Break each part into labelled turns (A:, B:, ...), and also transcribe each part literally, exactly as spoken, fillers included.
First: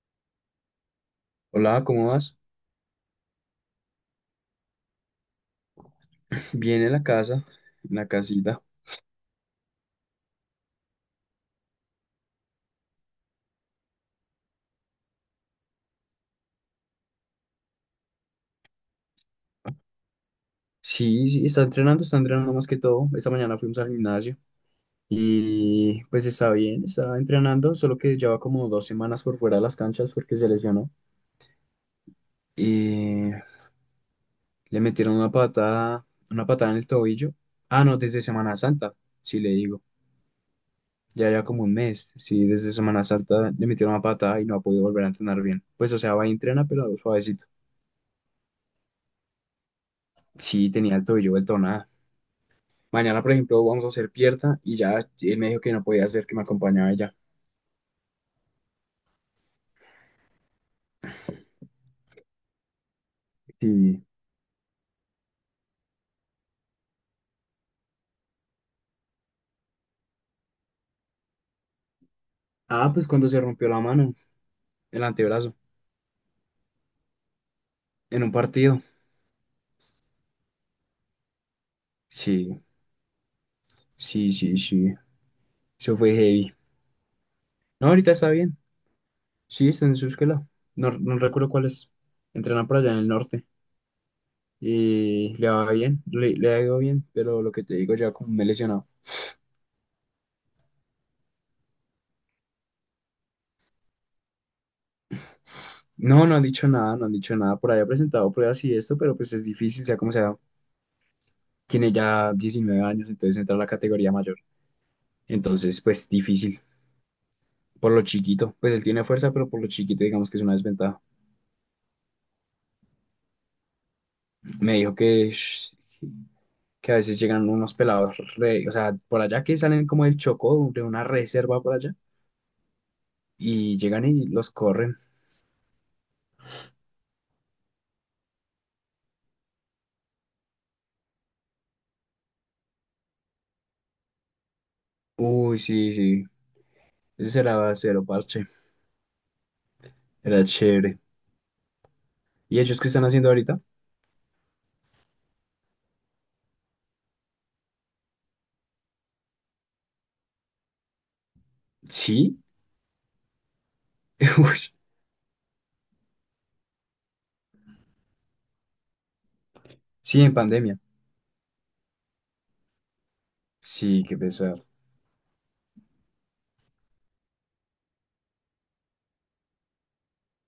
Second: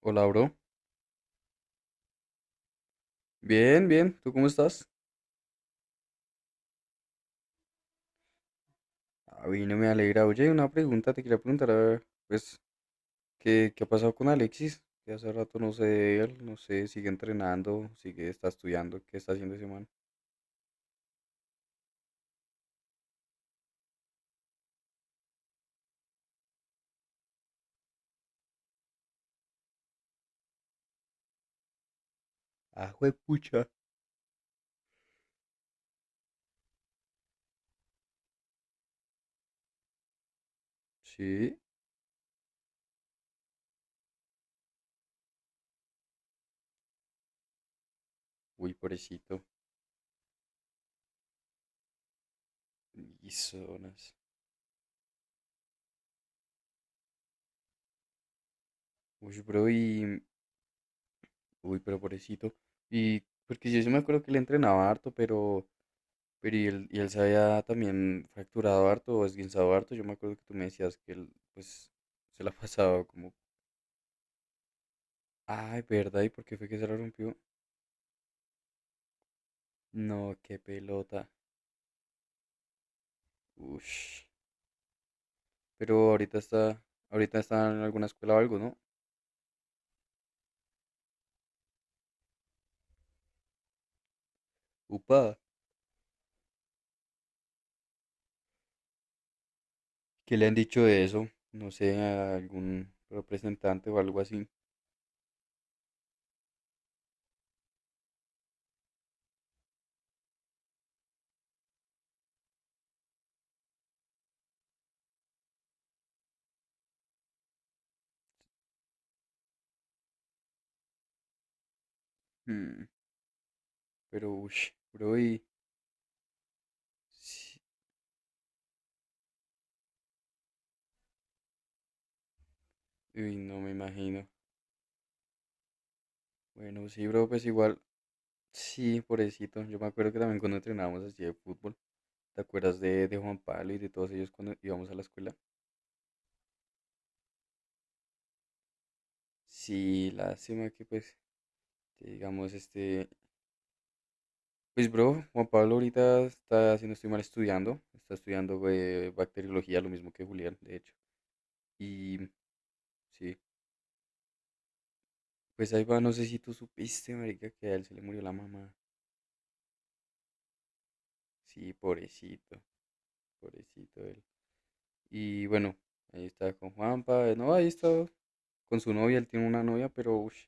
A: Hola, bro.
B: Hola, ¿cómo vas?
A: Bien, bien. ¿Tú cómo estás?
B: Bien en la casa, en la casita.
A: A mí no me alegra. Oye, una pregunta. Te quería preguntar, a ver, pues, ¿qué, qué ha pasado con Alexis? Que hace rato no sé de él. No sé, sigue entrenando, sigue, está estudiando. ¿Qué está haciendo ese man?
B: Sí, sí, está entrenando, está entrenando más que todo. Esta mañana fuimos al gimnasio y pues está bien, está entrenando, solo que lleva como dos semanas por fuera de las canchas porque se lesionó.
A: Ah,
B: Y
A: juepucha.
B: le metieron una patada, una patada en el tobillo. Ah, no, desde Semana Santa, sí le digo. Ya ya
A: Sí.
B: como un mes, sí, desde Semana Santa le metieron una patada y no ha podido volver a entrenar bien. Pues o sea, va y entrena, pero suavecito.
A: Uy, pobrecito.
B: Sí, tenía el tobillo vuelto nada. Mañana,
A: Y
B: por ejemplo, vamos a hacer
A: zonas.
B: pierna y ya él me dijo que no podía hacer, que me acompañaba ella.
A: Uy, bro, y... Uy, pero pobrecito. Y... Porque yo sí me
B: Y...
A: acuerdo que le entrenaba harto, pero... Pero y él, y él se había también fracturado harto o esguinzado harto. Yo me acuerdo que tú me decías que él, pues, se la
B: Ah,
A: pasaba
B: pues cuando
A: como.
B: se rompió la mano, el antebrazo,
A: Ay, ¿verdad? ¿Y por qué fue que se la rompió?
B: en un partido.
A: No, qué pelota.
B: Sí,
A: Ush.
B: sí, sí, sí. Eso
A: Pero
B: fue
A: ahorita
B: heavy.
A: está, ahorita está en
B: No,
A: alguna
B: ahorita está
A: escuela o
B: bien.
A: algo, ¿no?
B: Sí, está en su escuela. No, no recuerdo cuál es. Entrenan por allá en el norte. Y
A: Upa,
B: le va bien, le, le ha ido bien, pero lo que te digo, ya como me he lesionado.
A: ¿qué le han dicho de eso? No sé, a algún representante o algo así.
B: No, no han dicho nada, no han dicho nada. Por ahí ha presentado pruebas y esto, pero pues es difícil, sea como sea. Tiene ya diecinueve años, entonces entra a la categoría mayor. Entonces, pues difícil. Por lo chiquito, pues él tiene fuerza, pero por lo chiquito, digamos que es una desventaja.
A: Hmm. Pero ush,
B: Me dijo
A: bro,
B: que,
A: y
B: sh- que a veces llegan
A: sí,
B: unos pelados, re- o sea, por allá que salen como del Chocó, de una reserva por allá,
A: uy, no me
B: y llegan
A: imagino.
B: y los corren.
A: Bueno, sí, bro, pues igual, sí, pobrecito. Yo me acuerdo que también cuando entrenábamos así de fútbol, ¿te acuerdas de, de Juan Pablo y de todos ellos cuando íbamos a la escuela?
B: Uy, sí, sí, ese será cero parche,
A: Sí,
B: era
A: lástima que
B: chévere.
A: pues, que digamos,
B: ¿Y ellos qué están
A: este.
B: haciendo ahorita?
A: Pues bro, Juan Pablo ahorita está, si no estoy mal, estudiando, está estudiando eh, bacteriología, lo mismo que Julián, de hecho. Y
B: Sí,
A: sí,
B: uy,
A: pues ahí va, no sé si tú supiste, marica, que a él se le murió la mamá.
B: sí, en pandemia.
A: Sí, pobrecito, pobrecito
B: Sí, qué
A: él.
B: pesar.
A: Y bueno, ahí está con Juanpa, eh, no, ahí está con su novia, él tiene una novia, pero ush,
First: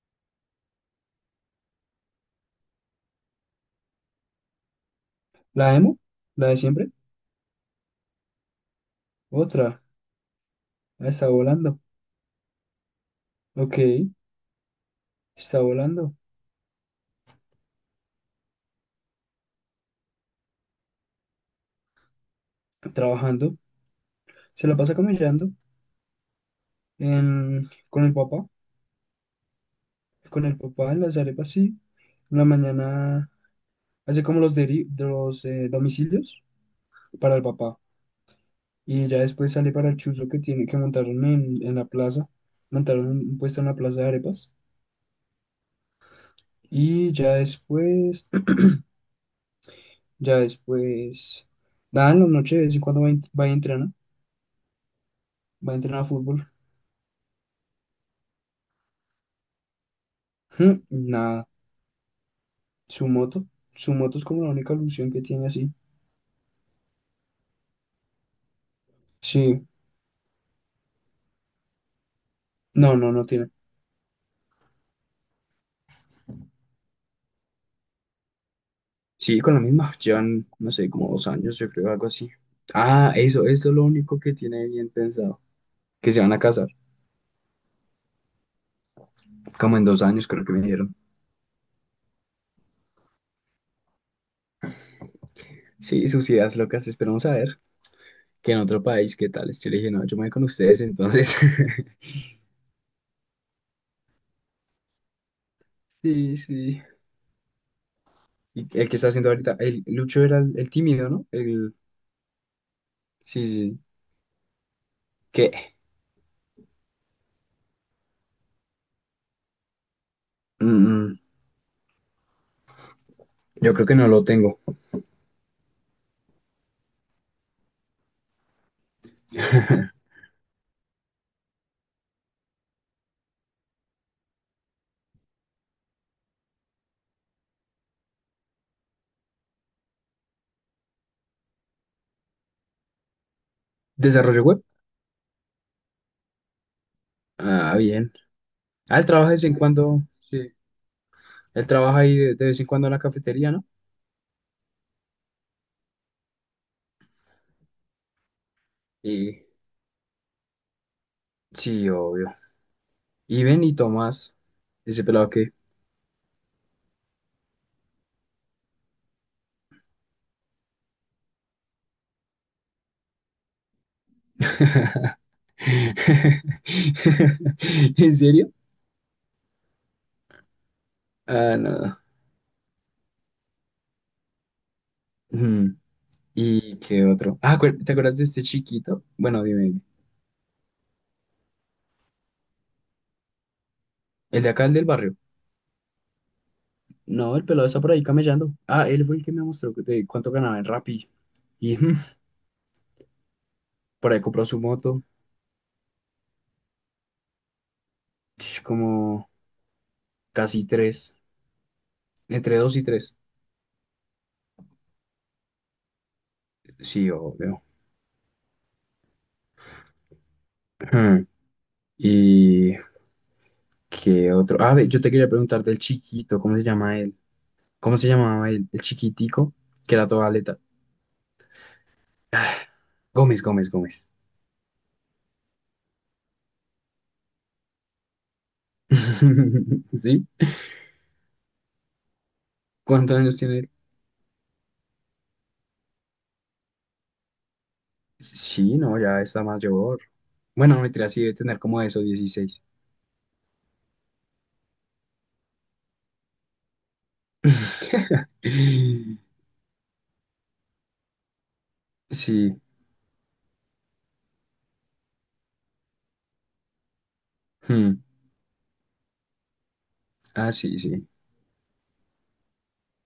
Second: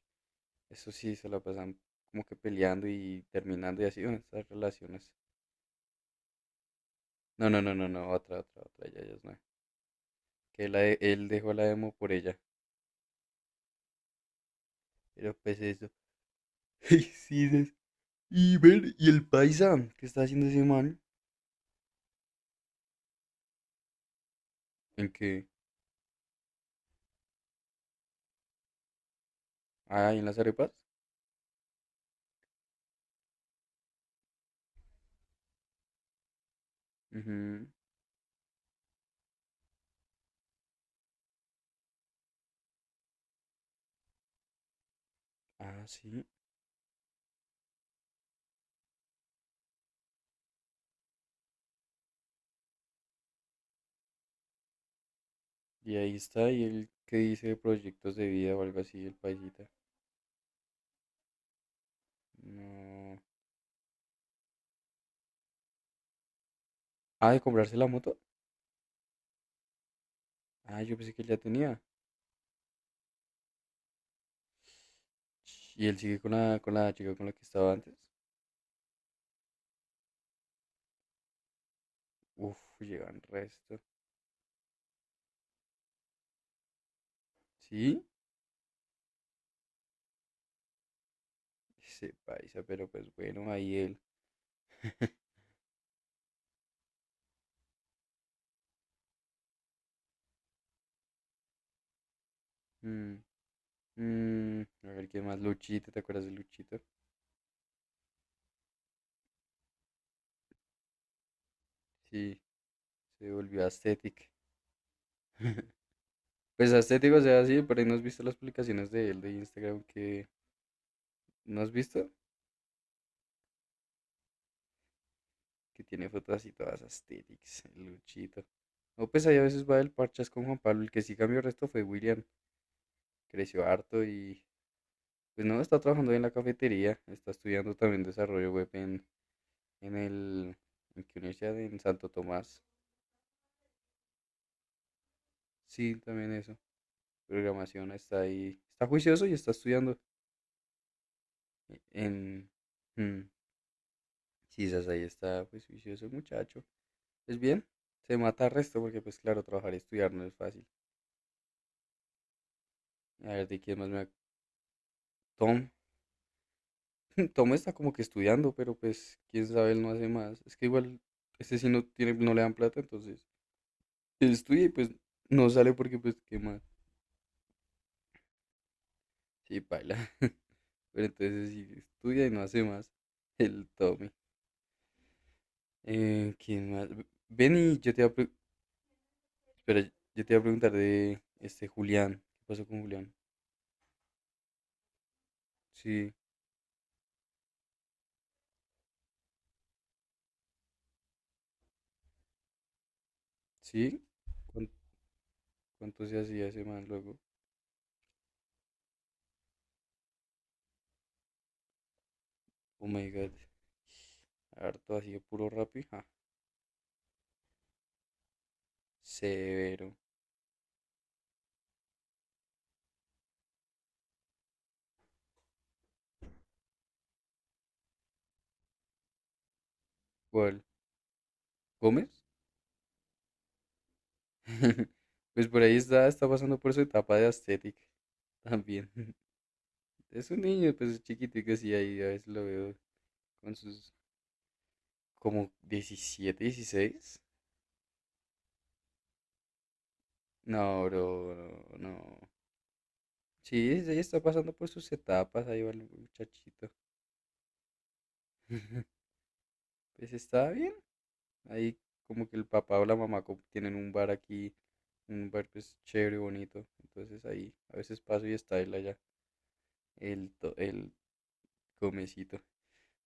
A: eso sí, se la pasan como que peleando y terminando y así, bueno, estas relaciones.
B: ¿La emo? ¿La de siempre?
A: No, no, no, no, no, otra, otra, otra, ya, ya es nueva.
B: Otra,
A: Que la de-
B: ahí
A: él dejó la
B: estando.
A: demo por ella,
B: Ok,
A: pero pues eso.
B: no,
A: Y sí, dices, y ver, y el paisa, ¿qué está haciendo ese man?
B: trabajando, se la pasa
A: ¿En qué?
B: camellando. Con el papá,
A: Ah, ¿y en las
B: con
A: arepas?
B: arepa, sí. En la mañana hace como los, deri- de los eh, domicilios para el
A: Ujú.
B: papá. Y ya después sale para el chuzo que tiene que montaron en, en la plaza. Montaron un, un puesto en la plaza de arepas.
A: Ah, sí.
B: Y ya después, ya después, nada, en la noche de vez en cuando va, a en- va y entrena, va a
A: Y
B: entrenar a
A: ahí
B: fútbol.
A: está, y el que dice de proyectos de vida o algo así, el paisita.
B: Ujú, nada, su
A: No.
B: moto, su moto es como la única ilusión que tiene así.
A: Ah, de comprarse la moto.
B: Sí,
A: Ah, yo pensé que él ya tenía.
B: no, no, no tiene.
A: Ch. Y él sigue con la, con la chica con la que estaba antes.
B: Sí, con la misma, llevan, no sé, como dos años, yo creo, algo así.
A: Uf,
B: Ah,
A: llegan
B: eso, eso es
A: resto.
B: lo único que tiene bien pensado, que se van a casar,
A: Sí,
B: como en dos años creo que me dijeron.
A: ese paisa, pero pues bueno, ahí él.
B: Sí, sus ideas locas, esperamos a ver que en otro país, ¿qué tal? Yo le dije, no, yo me voy con ustedes, entonces.
A: Mm, mm, a ver qué más, Luchito, ¿te acuerdas de
B: Sí,
A: Luchito?
B: sí. Y el que está haciendo ahorita, el Lucho era el, el tímido, ¿no? El,
A: Sí, se
B: sí, sí,
A: volvió
B: sí.
A: aesthetic.
B: ¿Qué?
A: Pues estético, o sea, sí, por ahí no has visto las publicaciones de él de Instagram que
B: Mm, mm,
A: no has visto,
B: yo creo que no lo tengo.
A: que tiene fotos así todas estéticas, el luchito. O pues ahí a veces va el parchas con Juan Pablo, el que sí cambió el resto fue William, creció harto y pues no, está trabajando en la cafetería, está estudiando también desarrollo web en, en el, en qué universidad, en Santo Tomás,
B: ¿Desarrollo web?
A: sí, también eso,
B: Ah,
A: programación
B: bien.
A: está ahí, está
B: Ah, él
A: juicioso
B: trabaja
A: y
B: de vez
A: está
B: en
A: estudiando
B: cuando, sí. Él
A: e,
B: trabaja ahí de, de
A: en,
B: vez en cuando en la
A: mm,
B: cafetería, ¿no?
A: sí, esas ahí está pues juicioso el muchacho. Pues bien, se mata el resto porque pues claro,
B: Y
A: trabajar y estudiar no es fácil.
B: sí, obvio.
A: A
B: Y
A: ver, ¿de
B: ven y
A: quién más me... ac-?
B: Tomás, ese pelado que.
A: Tom. Tom está como que estudiando, pero pues quién sabe, él no hace más. Es que igual, este sí no tiene, no le dan plata, entonces él estudia y pues no sale porque pues qué más.
B: ¿En serio?
A: Sí, baila. Pero entonces
B: Ah,
A: sí,
B: no.
A: estudia y no hace más. El Tommy.
B: Mm,
A: Eh, ¿quién
B: ¿Y
A: más?
B: qué
A: B-
B: otro? Ah,
A: Benny,
B: acuer- ¿te
A: yo te iba a,
B: acuerdas de
A: pre-
B: este chiquito? Bueno, dime, dime.
A: espera, yo te iba a preguntar de este Julián. ¿Qué pasó con Julián?
B: El de acá, el del barrio.
A: Sí,
B: No, el pelado está por ahí camellando. Ah, él fue el que me mostró que- de cuánto ganaba en Rappi. Y mm,
A: sí.
B: por ahí compró su
A: ¿Cuán-
B: moto.
A: ¿Cuánto se hacía ese man luego?
B: Sh, Como casi tres. Entre dos y
A: Oh my
B: tres.
A: god. Harto así de puro Rappi. Ja,
B: Sí, obvio.
A: severo.
B: Mm, ¿Y qué otro? Ah, ve, yo te quería preguntar del chiquito, ¿cómo se llama él? ¿Cómo se llamaba el, el chiquitico? Que era toda aleta.
A: ¿Cuál? ¿Gómez?
B: Ah, Gómez, Gómez, Gómez.
A: Pues por ahí está, está pasando por su etapa de aesthetic también.
B: ¿Sí?
A: Es un niño, pues es chiquitico, sí, ahí a veces lo veo
B: ¿Cuántos años
A: con
B: tiene él?
A: sus como diecisiete, dieciséis.
B: Sí, no, ya está mayor. Bueno, no
A: No,
B: mentira, sí
A: bro,
B: debe tener
A: no,
B: como eso,
A: no.
B: dieciséis.
A: Sí, ahí está pasando por sus etapas, ahí va el muchachito. Pues está bien. Ahí como que el
B: Sí.
A: papá o la mamá como tienen un bar aquí, un bar pues chévere, bonito. Entonces ahí a veces
B: Hmm.
A: paso y está él allá. El,
B: Ah,
A: to-
B: sí,
A: el
B: sí.
A: comecito.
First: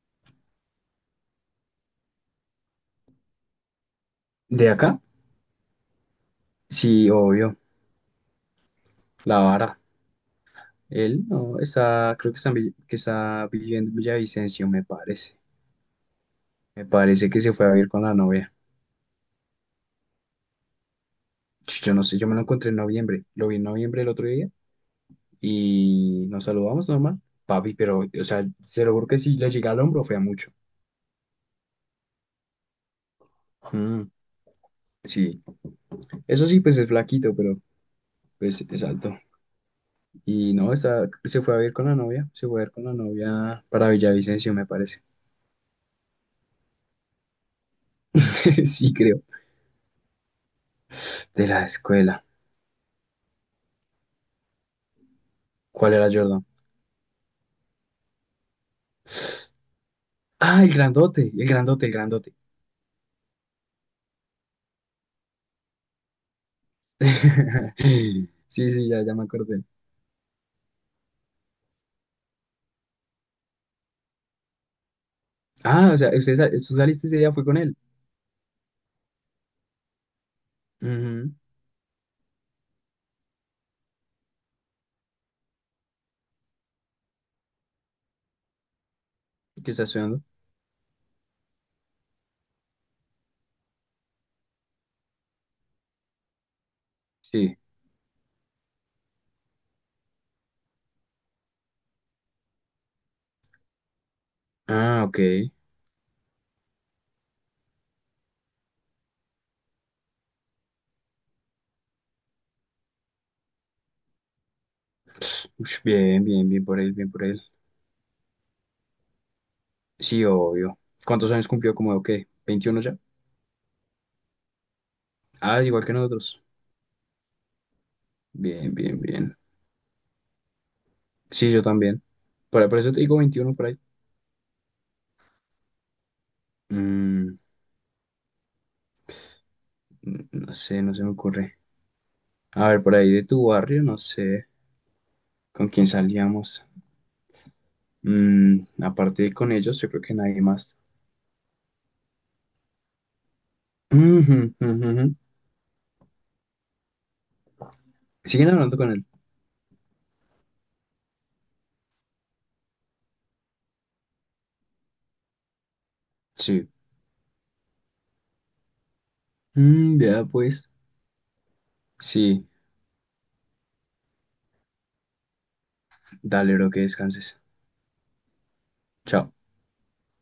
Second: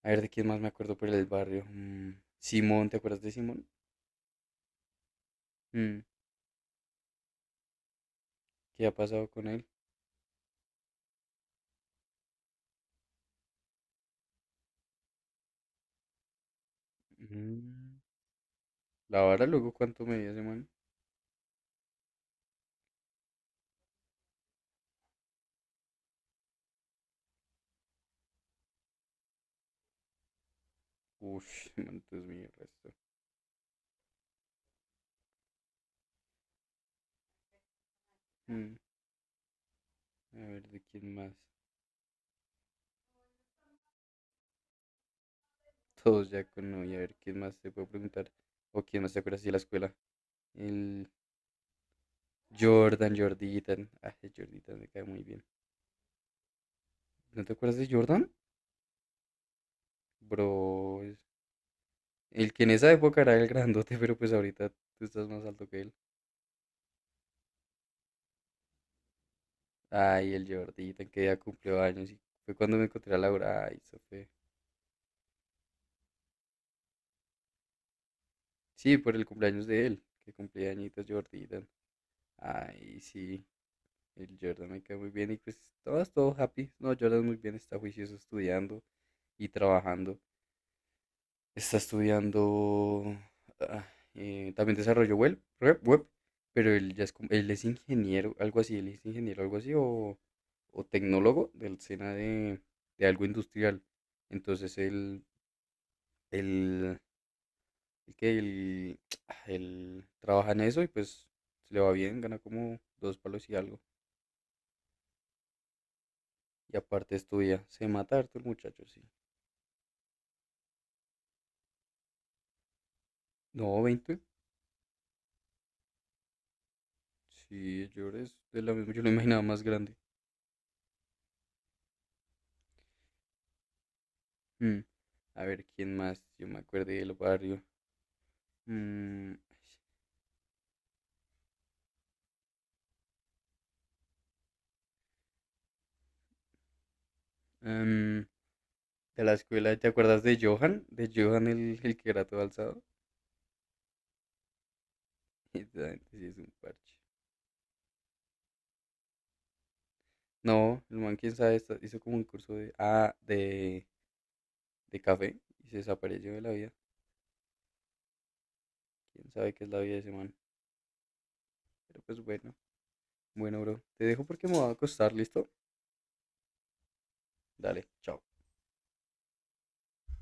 A: A ver, ¿de quién más me acuerdo por el barrio? Mm, Simón, ¿te acuerdas de Simón?
B: ¿De acá?
A: Mm,
B: Sí, obvio.
A: ¿qué ha pasado
B: La
A: con él?
B: vara. Él no está, creo que está, en Vill- que está viviendo en Villavicencio, me parece. Me parece que se fue a vivir
A: Mm,
B: con la novia.
A: la vara, luego, ¿cuánto medía ese man?
B: Yo no sé, yo me lo encontré en noviembre. Lo vi en noviembre el otro día. Y nos saludamos normal. Papi, pero, o sea, se lo juro que si le llega al hombro, fea mucho.
A: Ush, ese man, Dios mío, resto.
B: Mm. Sí, eso sí, pues es flaquito, pero pues
A: Mm,
B: es alto.
A: a
B: Y
A: ver,
B: no,
A: ¿de
B: está,
A: quién más?
B: se fue a ver con la novia, se fue a ver con la novia para Villavicencio, me parece.
A: Todos ya con novia, a ver, ¿quién más te puedo preguntar? ¿O
B: Sí,
A: quién más te
B: creo.
A: acuerdas de la escuela? El
B: De la escuela.
A: Jordan, Jorditan. Ah, el Jorditan me cae muy bien.
B: ¿Cuál era Jordan?
A: ¿No te acuerdas de Jordan?
B: Ah, el
A: Bro, es-
B: grandote, el grandote, el grandote.
A: el que en esa época era el grandote, pero pues ahorita tú estás más alto que él.
B: Sí, sí, ya, ya me acordé.
A: Ay, el Jordita, que ya cumplió años y fue cuando me encontré a Laura. Ay, eso fue.
B: Ah, o sea, usted, sa- tú saliste ese día, fue con él.
A: Sí, por el cumpleaños de él, que cumplía añitos
B: Ujú.
A: Jordita. Ay, sí, el Jordan me cae muy bien y pues todo es todo happy. No, Jordan muy bien, está juicioso estudiando y
B: ¿Qué está
A: trabajando.
B: estudiando?
A: Está estudiando ah, eh, también desarrollo web, web, web, pero él ya es, como- él
B: Sí.
A: es ingeniero, algo así, él es ingeniero, algo así, o, o tecnólogo del SENA de, de algo industrial. Entonces
B: Ah, ok.
A: él Él, el que él, él trabaja en eso y pues le va bien, gana como dos palos y algo.
B: Ush, bien, bien, bien
A: Y
B: por él, bien
A: aparte
B: por él.
A: estudia, se mata harto el muchacho, sí.
B: Sí, obvio. ¿Cuántos años cumplió? ¿Como qué? ¿Veintiuno ya?
A: No, veinte.
B: Ah, igual que nosotros.
A: Sí, yo es de
B: Bien,
A: la misma,
B: bien,
A: yo lo
B: bien.
A: imaginaba más grande.
B: Sí, yo también. Por, por eso te digo veintiuno por ahí.
A: Mm, a ver, ¿quién más? Yo me acuerdo del
B: Mm,
A: barrio. Mm,
B: no sé, no se me ocurre. A ver, por ahí de tu barrio, no sé con quién salíamos.
A: em,
B: Mm,
A: de
B: aparte de
A: la
B: con
A: escuela,
B: ellos,
A: ¿te
B: yo creo que
A: acuerdas de
B: nadie más.
A: Johan? De Johan el, el que era todo alzado.
B: Ujú, ujú, ujú.
A: Esa gente sí es un parche.
B: ¿Siguen hablando con él?
A: No, el man, quién sabe, está- hizo como un curso de... Ah, de... de café y se desapareció de la
B: Sí.
A: vida. Quién sabe qué es la vida de
B: Mm,
A: ese
B: ya,
A: man.
B: pues.
A: Pero pues
B: Sí.
A: bueno, bueno, bro. Te dejo porque me voy a acostar, ¿listo?
B: Dale, bro, que descanses.
A: Dale, chao.
B: Chao.